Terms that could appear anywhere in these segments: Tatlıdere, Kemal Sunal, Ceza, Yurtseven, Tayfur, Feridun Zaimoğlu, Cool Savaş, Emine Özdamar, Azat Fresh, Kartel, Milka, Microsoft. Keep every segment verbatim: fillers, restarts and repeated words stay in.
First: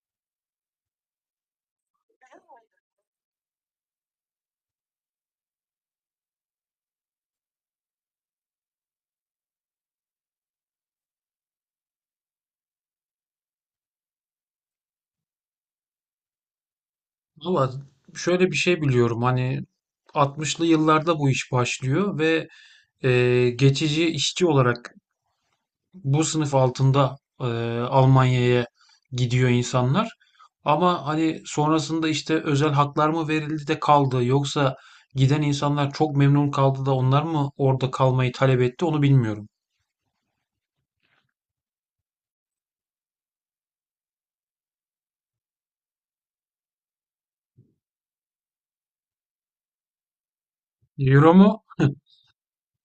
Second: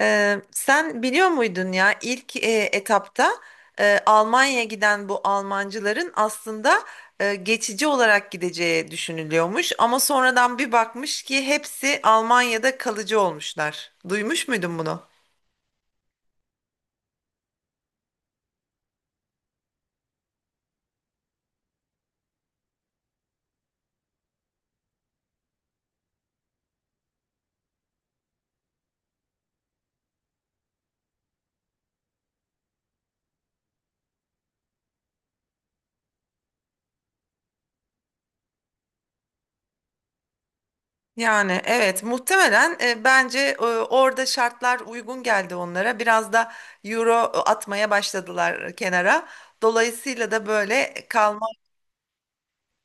Ee, sen biliyor muydun ya ilk e, etapta e, Almanya'ya giden bu Almancıların aslında e, geçici olarak gideceği düşünülüyormuş ama sonradan bir bakmış ki hepsi Almanya'da kalıcı olmuşlar. Duymuş muydun bunu? Valla şöyle bir şey biliyorum hani altmışlı yıllarda bu iş başlıyor ve e, geçici işçi olarak bu sınıf altında e, Almanya'ya gidiyor insanlar. Ama hani sonrasında işte özel haklar mı verildi de kaldı yoksa giden insanlar çok memnun kaldı da onlar mı orada kalmayı talep etti onu bilmiyorum. Yani evet, muhtemelen e, bence e, orada şartlar uygun geldi onlara. Biraz da euro atmaya başladılar kenara. Dolayısıyla da böyle Euro kalma. mu?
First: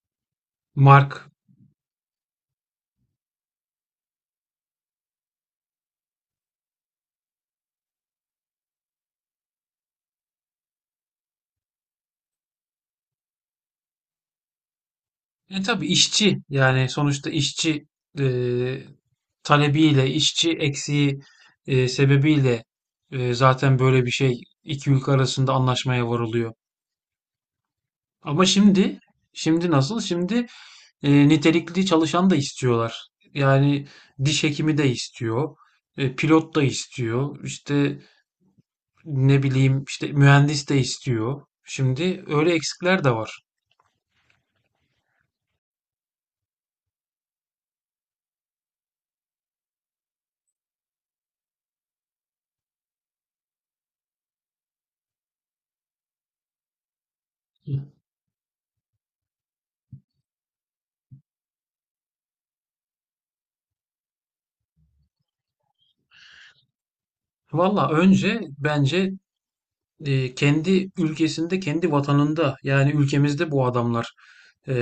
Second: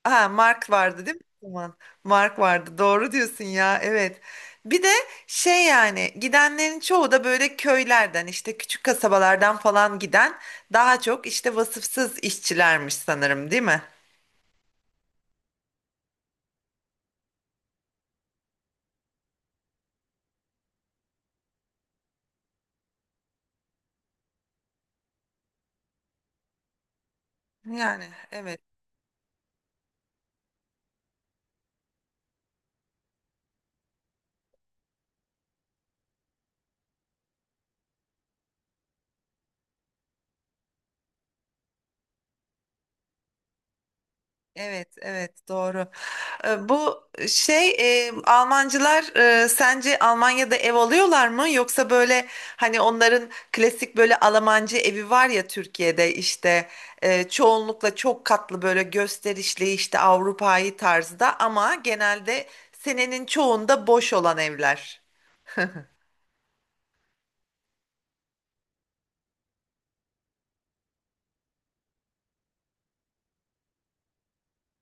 Ha, Mark vardı değil mi Mark. o zaman? Mark vardı. Doğru diyorsun ya. Evet. Bir de şey, yani gidenlerin çoğu da böyle köylerden, işte küçük kasabalardan falan giden daha çok işte vasıfsız işçilermiş sanırım, değil mi? E tabii işçi yani sonuçta işçi e, talebiyle, işçi eksiği e, sebebiyle e, zaten böyle bir şey iki ülke arasında anlaşmaya varılıyor. Yani Ama evet. şimdi, şimdi nasıl? Şimdi e, nitelikli çalışan da istiyorlar. Yani diş hekimi de istiyor, e, pilot da istiyor, işte ne bileyim işte mühendis de istiyor. Şimdi öyle eksikler de var. Evet, evet doğru. Ee, Bu şey, e, Almancılar e, sence Almanya'da ev alıyorlar mı? Yoksa böyle hani onların klasik böyle Almancı evi var ya Türkiye'de, işte e, çoğunlukla çok katlı böyle gösterişli işte Avrupa'yı tarzda ama genelde senenin çoğunda boş olan evler. Valla önce bence e, kendi ülkesinde, kendi vatanında yani ülkemizde bu adamlar e,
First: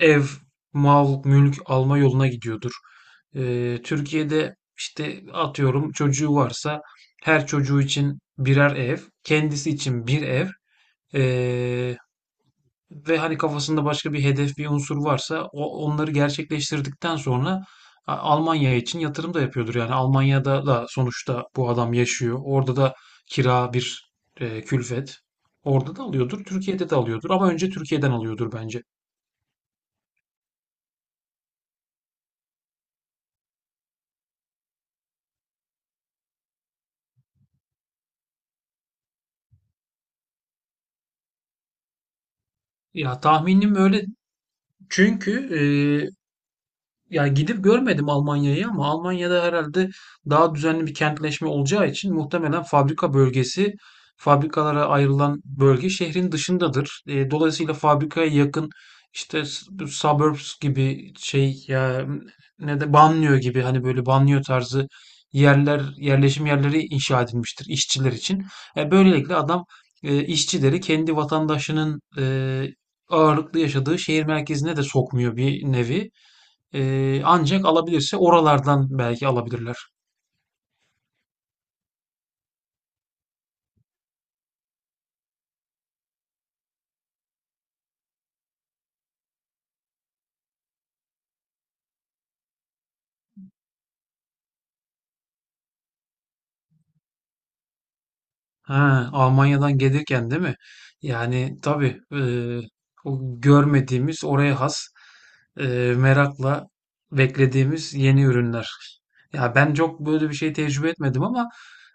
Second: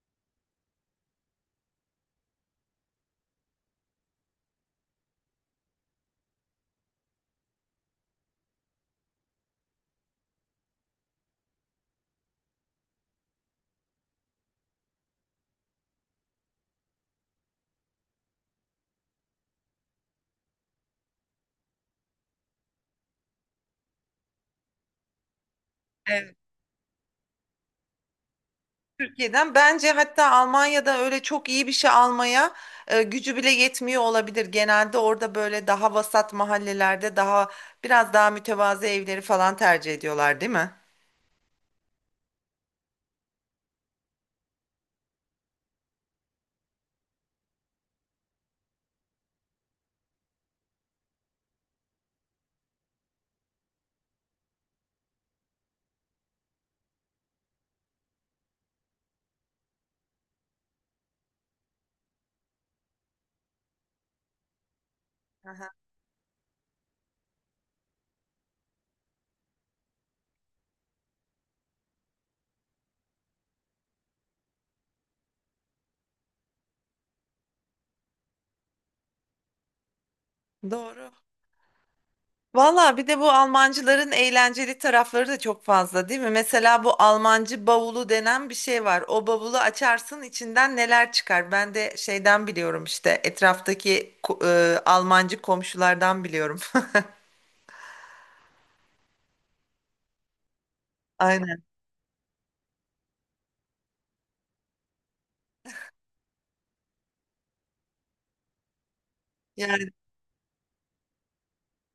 ev, mal, mülk alma yoluna gidiyordur. E, Türkiye'de işte atıyorum çocuğu varsa her çocuğu için birer ev, kendisi için bir ev. E, Ve hani kafasında başka bir hedef, bir unsur varsa o, onları gerçekleştirdikten sonra A- Almanya için yatırım da yapıyordur. Yani Almanya'da da sonuçta bu adam yaşıyor. Orada da kira bir e, külfet. Orada da alıyordur, Türkiye'de de alıyordur ama önce Türkiye'den alıyordur bence. Türkiye'den bence, hatta Almanya'da öyle çok iyi bir şey almaya e, gücü bile yetmiyor olabilir. Genelde orada böyle daha vasat mahallelerde daha biraz daha mütevazı evleri falan tercih ediyorlar, değil mi? Ya tahminim öyle çünkü e, ya gidip görmedim Almanya'yı ama Almanya'da herhalde daha düzenli bir kentleşme olacağı için muhtemelen fabrika bölgesi, fabrikalara ayrılan bölge şehrin dışındadır. E, dolayısıyla fabrikaya yakın işte s- bu suburbs gibi şey ya ne de banliyö gibi hani böyle banliyö tarzı Aha. yerler, yerleşim yerleri inşa edilmiştir işçiler için. E, böylelikle adam e, işçileri kendi vatandaşının e, ağırlıklı yaşadığı şehir merkezine de sokmuyor bir nevi. Ee, ancak alabilirse oralardan belki alabilirler. Doğru. Valla, bir de bu Almancıların eğlenceli tarafları da çok fazla değil mi? Mesela bu Almancı bavulu denen bir şey var. O bavulu açarsın, içinden neler çıkar? Ben de şeyden biliyorum, işte etraftaki ko- e, Almancı komşulardan biliyorum. Ha, Almanya'dan gelirken değil mi? Yani Aynen. tabii eee, o görmediğimiz oraya has eee, merakla beklediğimiz yeni ürünler. Ya ben Yani çok böyle bir şey tecrübe etmedim ama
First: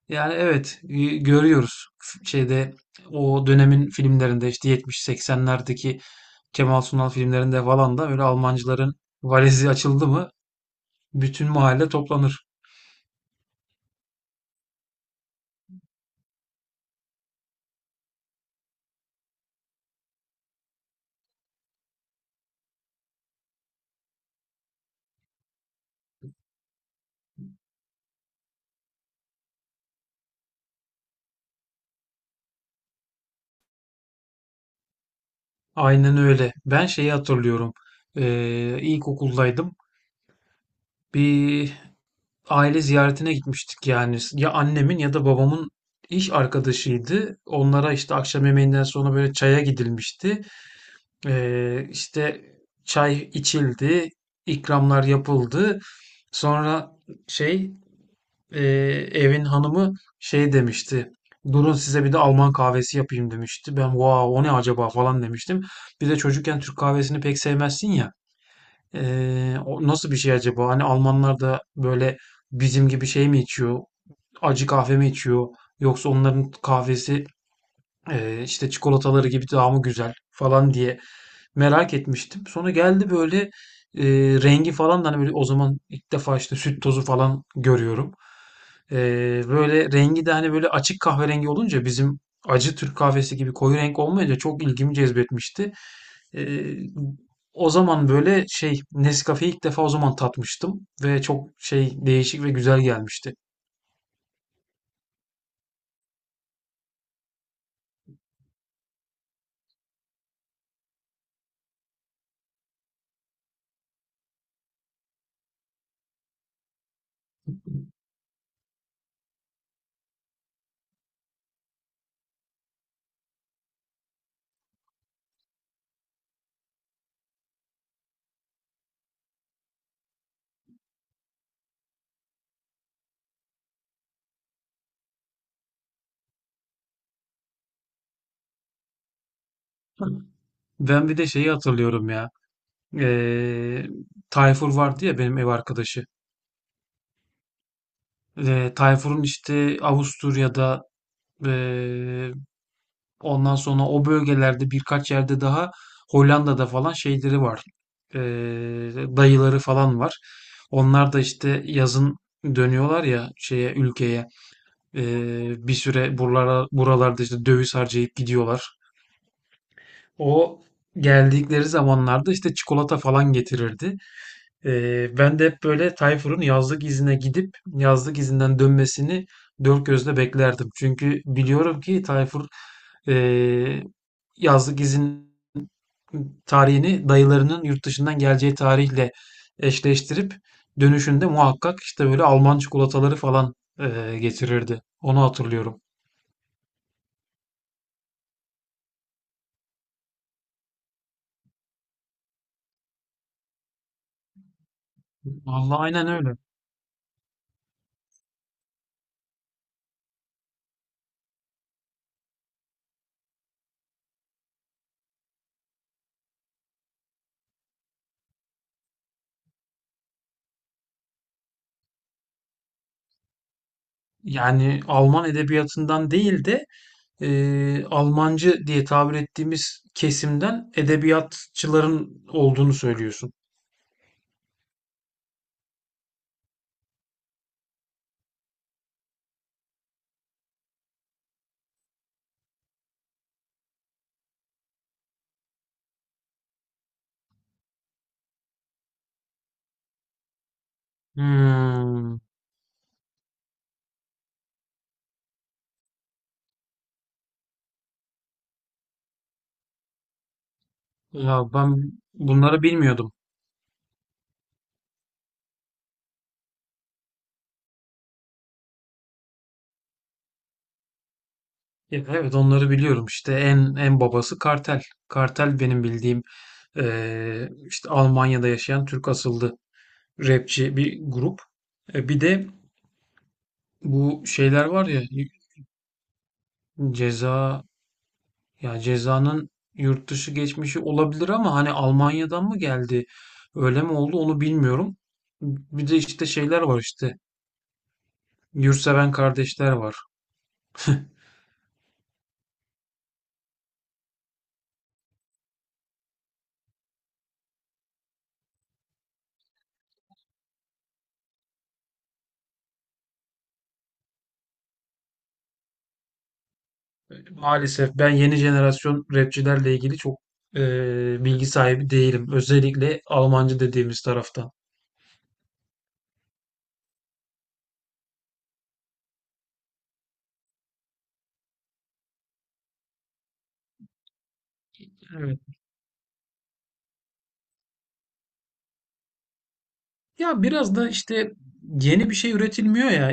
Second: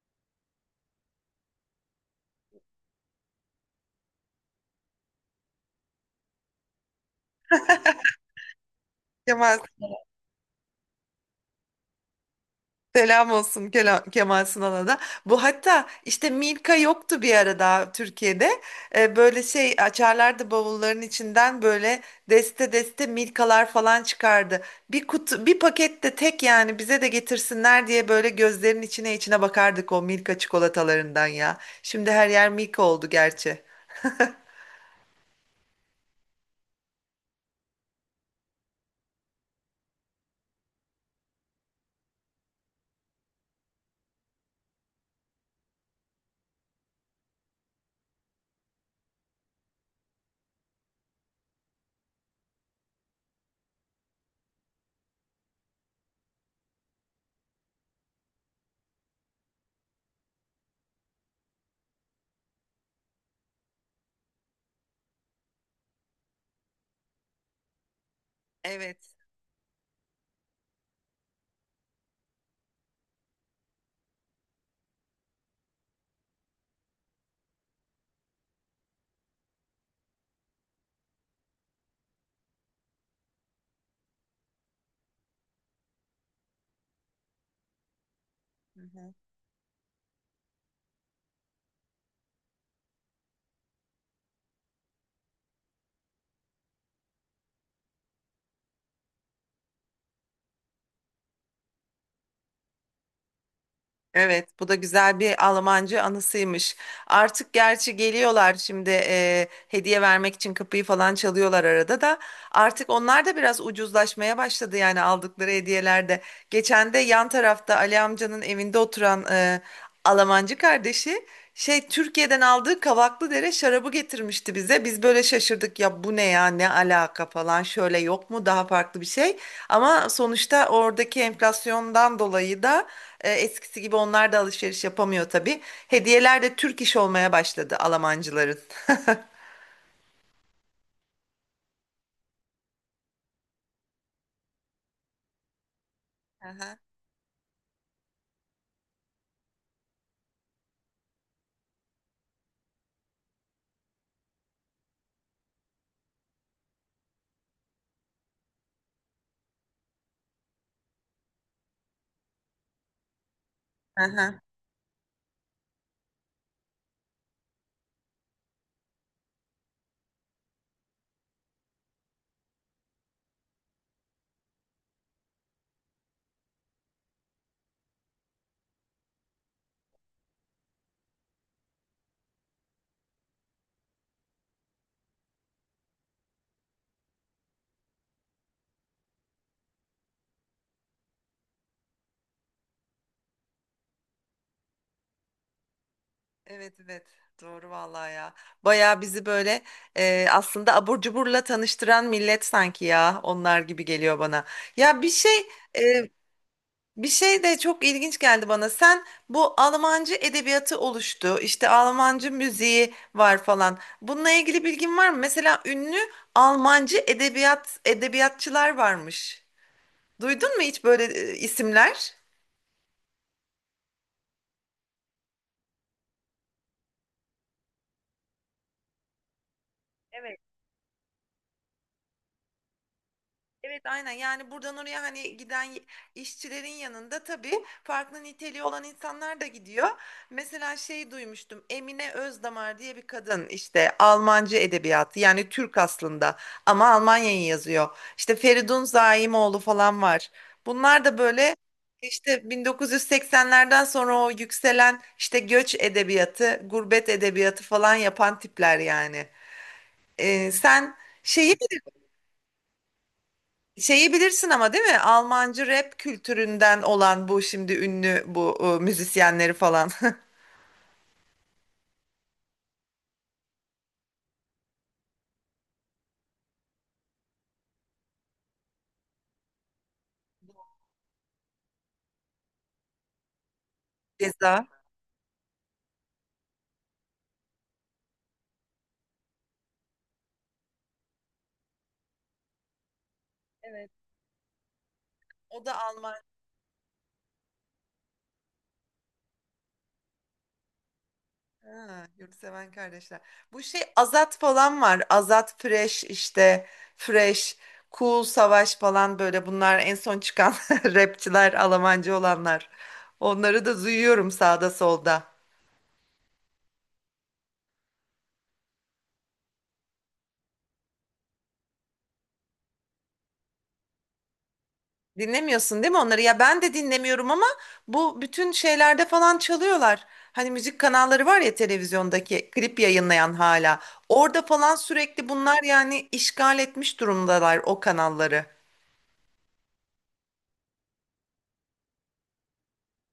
yani evet y- görüyoruz F- şeyde o dönemin filmlerinde işte yetmiş seksenlerdeki Kemal Sunal filmlerinde falan da böyle Almancıların Kemal valizi açıldı mı bütün mahalle toplanır. Selam olsun Kela- Kemal Sunal'a da. Bu hatta, işte Milka yoktu bir ara daha Türkiye'de. Ee, böyle şey açarlardı, bavulların içinden böyle deste deste Milkalar falan çıkardı. Bir kutu bir pakette tek, yani bize de getirsinler diye böyle gözlerin içine içine bakardık o Milka çikolatalarından ya. Şimdi her yer Milka oldu gerçi. Aynen öyle. Ben şeyi hatırlıyorum. Ee, ilkokuldaydım. Bir aile ziyaretine gitmiştik yani. Ya annemin ya da babamın iş arkadaşıydı. Onlara işte akşam yemeğinden sonra böyle çaya gidilmişti. Ee, işte çay içildi, ikramlar yapıldı. Sonra şey. Ee, Evin hanımı şey demişti. Durun size bir de Alman kahvesi yapayım demişti. Ben wow, o ne acaba falan demiştim. Bir de çocukken Türk kahvesini pek sevmezsin ya. Evet. Ee, o nasıl bir şey acaba? Hani Almanlar da böyle bizim gibi şey mi içiyor? Acı kahve mi içiyor? Yoksa onların kahvesi e, işte çikolataları gibi daha mı güzel falan diye merak etmiştim. Sonra geldi böyle e, rengi falan da hani böyle o zaman ilk defa işte süt tozu falan görüyorum. Hı hı. Ee, böyle rengi de hani böyle açık kahverengi olunca bizim acı Türk kahvesi gibi koyu renk olmayınca çok ilgimi cezbetmişti. Ee, O zaman böyle şey Nescafe'yi ilk defa o zaman tatmıştım ve çok şey değişik ve güzel gelmişti. Evet, bu da güzel bir Almancı anısıymış. Artık gerçi geliyorlar şimdi e, hediye vermek için kapıyı falan çalıyorlar arada da. Artık onlar da biraz ucuzlaşmaya başladı yani, aldıkları hediyelerde. Geçen de yan tarafta Ali amcanın evinde oturan e, Almancı kardeşi şey, Türkiye'den aldığı Tatlıdere şarabı getirmişti bize. Biz böyle şaşırdık ya, bu ne ya, ne alaka falan, şöyle yok mu daha farklı bir şey. Ama sonuçta oradaki enflasyondan dolayı da e, eskisi gibi onlar da alışveriş yapamıyor tabii. Hediyeler de Türk iş olmaya başladı Almancıların. Ben bir de şeyi hatırlıyorum ya. Ee, Tayfur vardı ya benim ev arkadaşı. Aha, Ee, Tayfur'un işte Avusturya'da, ee, ondan sonra o bölgelerde birkaç yerde daha Hollanda'da falan şeyleri var. Ee, Dayıları falan var. Onlar da işte yazın dönüyorlar ya şeye ülkeye. aha. Ee, bir süre buralara, buralarda işte döviz harcayıp gidiyorlar. O geldikleri zamanlarda işte çikolata falan getirirdi. Ee, ben de hep böyle Tayfur'un yazlık izine gidip yazlık izinden dönmesini dört gözle beklerdim. Çünkü biliyorum ki Tayfur ee, yazlık izin tarihini dayılarının yurt dışından geleceği tarihle eşleştirip dönüşünde muhakkak işte böyle Alman çikolataları falan ee, getirirdi. Onu hatırlıyorum. Evet, evet doğru vallahi ya. Bayağı bizi böyle e, aslında abur cuburla tanıştıran millet sanki ya, onlar gibi geliyor bana. Ya bir şey Vallahi aynen e, öyle. Bir şey de çok ilginç geldi bana. Sen bu Almancı edebiyatı oluştu, işte Almancı müziği var falan. Bununla ilgili bilgin var mı? Mesela ünlü Almancı edebiyat edebiyatçılar varmış. Duydun mu hiç böyle e, isimler? Yani Alman edebiyatından değil de e, Almancı diye tabir ettiğimiz kesimden edebiyatçıların olduğunu söylüyorsun. Evet, aynen yani buradan oraya hani giden y- işçilerin yanında tabii farklı niteliği olan insanlar da gidiyor. Mesela şey, duymuştum Emine Özdamar diye bir kadın, işte Almancı edebiyatı, yani Türk aslında ama Almanya'yı yazıyor. İşte Feridun Zaimoğlu falan var. Bunlar da böyle Hmm. işte bin dokuz yüz seksenlerden sonra o yükselen işte göç edebiyatı, gurbet edebiyatı falan yapan tipler yani. Ee, sen Ya şeyi ben bunları bilmiyordum. Şeyi bilirsin ama değil mi? Almancı rap kültüründen olan bu şimdi ünlü bu e, müzisyenleri falan. Ya evet, onları biliyorum. İşte en en babası Kartel. Kartel benim bildiğim eee, işte Almanya'da yaşayan Türk asıllı rapçi bir grup. E, bir de bu Ceza. şeyler var ya, Ceza. Ya cezanın yurt dışı geçmişi olabilir ama hani Almanya'dan mı geldi? Öyle Evet. mi oldu onu bilmiyorum. O da Bir de Alman. işte şeyler var işte. Yurtseven kardeşler var. Ha, Yurtseven Kardeşler. Bu şey Azat falan var. Azat Fresh işte. Fresh. Cool Savaş falan, böyle bunlar en son çıkan rapçiler, Almancı olanlar. Onları da duyuyorum sağda solda. Maalesef ben yeni jenerasyon rapçilerle ilgili çok eee, bilgi sahibi değilim. Özellikle Almancı dediğimiz taraftan. Dinlemiyorsun değil mi onları? Ya ben de dinlemiyorum ama bu bütün şeylerde falan çalıyorlar. Hani müzik kanalları var ya, televizyondaki klip yayınlayan hala. Orada falan sürekli Evet. bunlar yani işgal etmiş durumdalar o kanalları. Ya biraz da işte yeni bir şey üretilmiyor ya.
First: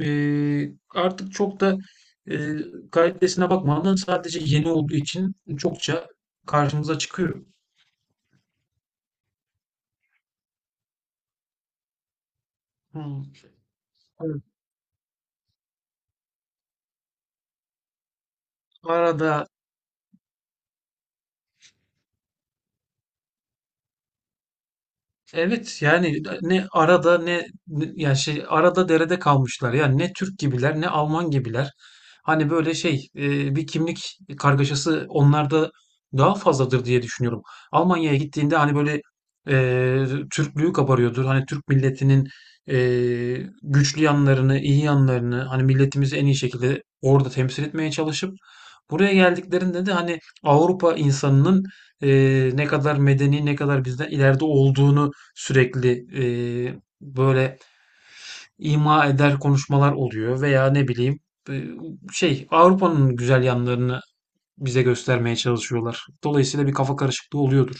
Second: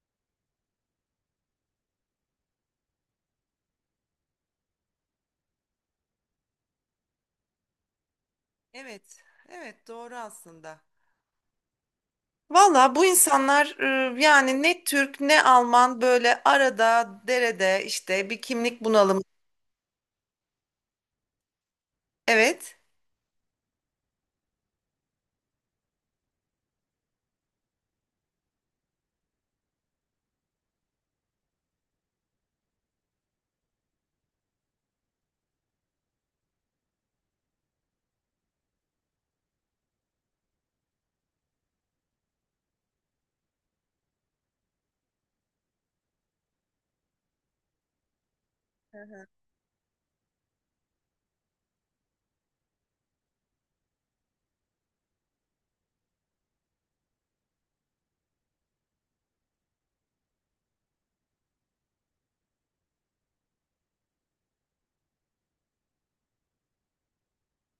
Eee, artık çok da eee, kalitesine bakmadan sadece yeni olduğu için çokça karşımıza çıkıyor. Evet, evet doğru aslında. Valla bu Hmm. insanlar e, Evet. yani ne Türk ne Alman, böyle arada derede işte bir kimlik bunalımı. Arada. Evet. Evet yani e, ne arada ne, ne- yani şey arada derede kalmışlar. Yani ne Türk gibiler ne Alman gibiler. Hani böyle şey e, bir kimlik kargaşası onlarda daha fazladır diye düşünüyorum. Almanya'ya gittiğinde hani böyle e, Türklüğü kabarıyordur. Hani Türk milletinin e, güçlü yanlarını, iyi yanlarını hani milletimizi en iyi şekilde orada temsil etmeye çalışıp buraya geldiklerinde de hani Avrupa insanının e, ne kadar medeni, ne kadar bizden ileride olduğunu sürekli eee, böyle ima eder konuşmalar oluyor veya ne bileyim e, şey Avrupa'nın güzel yanlarını bize göstermeye çalışıyorlar. Dolayısıyla bir kafa karışıklığı oluyordur.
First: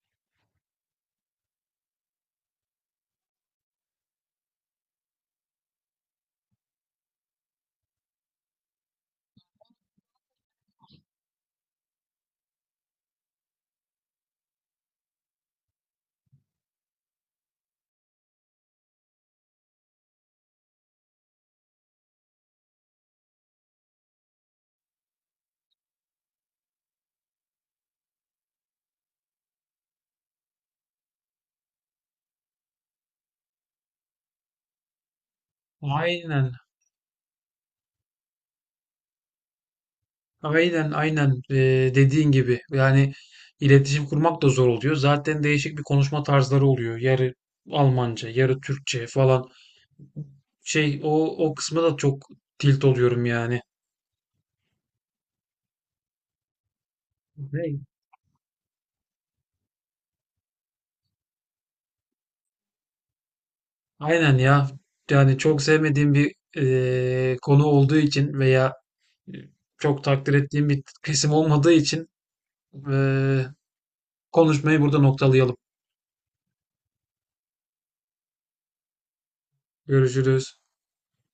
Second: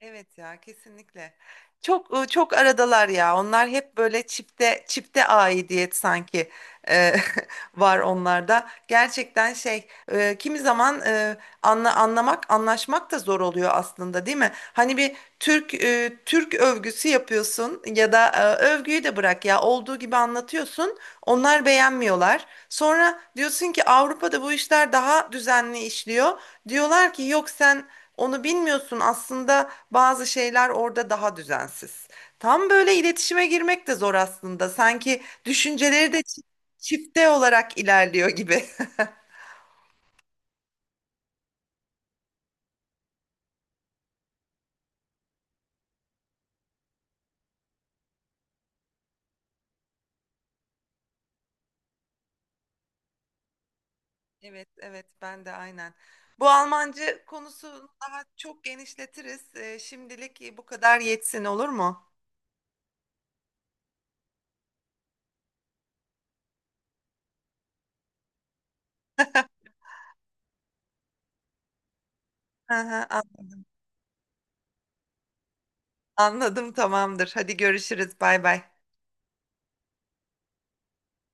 Evet ya, kesinlikle. Çok e, çok aradalar ya. Onlar hep böyle çipte çipte aidiyet sanki e, var onlarda. Gerçekten şey, e, kimi zaman e, anla, anlamak, anlaşmak da zor oluyor aslında değil mi? Hani bir Türk e, Türk övgüsü yapıyorsun ya da e, övgüyü de bırak ya, olduğu gibi anlatıyorsun. Onlar beğenmiyorlar. Sonra diyorsun ki Avrupa'da bu işler daha düzenli işliyor. Diyorlar ki yok sen onu bilmiyorsun, aslında bazı şeyler orada daha düzensiz. Tam böyle iletişime girmek de zor aslında. Sanki düşünceleri de çi- Aynen, çifte olarak ilerliyor gibi. aynen, aynen. Ee, dediğin gibi yani iletişim kurmak da zor oluyor. Zaten değişik bir konuşma tarzları oluyor. Yarı Almanca, yarı Türkçe falan. Şey, o o kısma da çok tilt oluyorum yani. Evet, evet ben de aynen. Bu Almancı Ne? konusunu daha çok genişletiriz. Ee, şimdilik e, bu kadar yetsin, olur mu? Aynen ya. Yani çok sevmediğim bir eee, konu olduğu için veya çok takdir ettiğim bir kesim olmadığı için Hı hı, an- eee, konuşmayı burada noktalayalım. Anladım, tamamdır. Hadi görüşürüz. Bay bay. Görüşürüz.